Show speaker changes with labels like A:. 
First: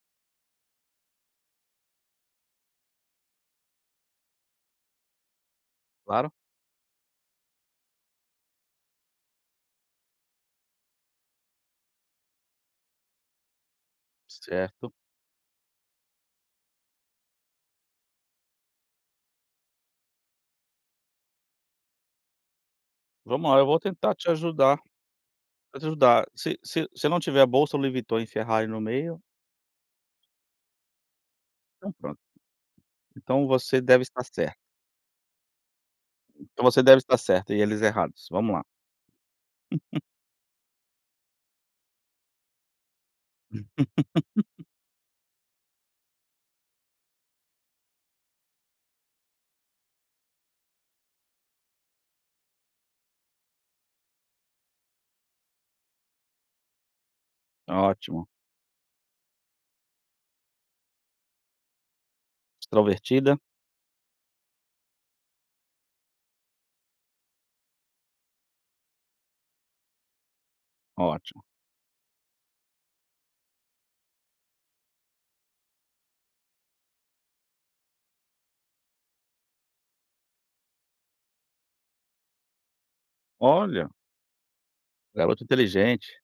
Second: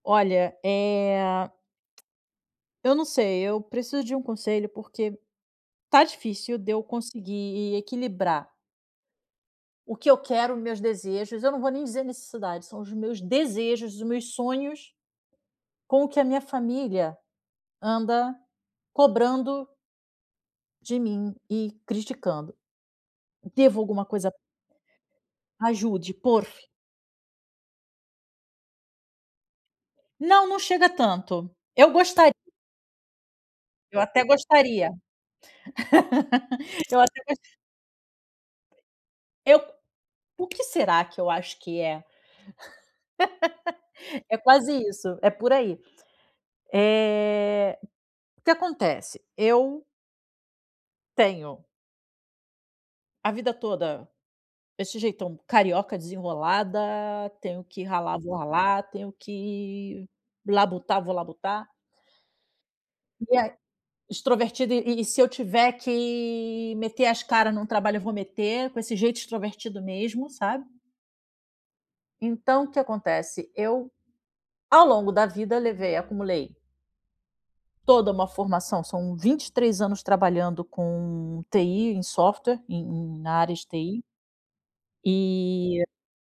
A: Olha, eh, eu não sei, eu preciso de um conselho, porque tá
B: Claro.
A: difícil de eu conseguir equilibrar o que eu quero, meus desejos, eu não vou nem dizer necessidade, são os meus desejos, os meus
B: Certo.
A: sonhos, com o que a minha família anda cobrando de mim e criticando.
B: Vamos lá, eu vou
A: Devo alguma
B: tentar te
A: coisa
B: ajudar vou te
A: Ajude,
B: ajudar.
A: por
B: Se
A: f
B: se se eu não tiver bolsa Louis Vuitton e Ferrari no meio
A: Não, não chega a tanto. Eu
B: Então pronto.
A: gostar
B: Então você
A: Eu
B: deve
A: até
B: estar certa.
A: gostaria.
B: Então você deve
A: Eu
B: estar
A: até gos
B: certa e eles errados, vamos lá.
A: Eu o que será que eu acho que é? É quase isso, é por aí. Eh, o que acontece? Eu tenho a vida toda esse jeitão carioca desenrolada, tenho
B: Ah,
A: que ralar,
B: ótimo.
A: vou ralar, tenho que labutar, vou labutar. E
B: Extrovertida.
A: aí extrovertida e e se eu tiver que meter as cara num trabalho eu vou meter com esse jeito extrovertido mesmo, sabe.
B: Ótimo.
A: Então o que acontece? Eu, ao longo da vida, levei acumulei toda uma formação, são 23 anos trabalhando com TI em software, em em na área de
B: Olha.
A: TI.
B: Garota
A: E
B: inteligente.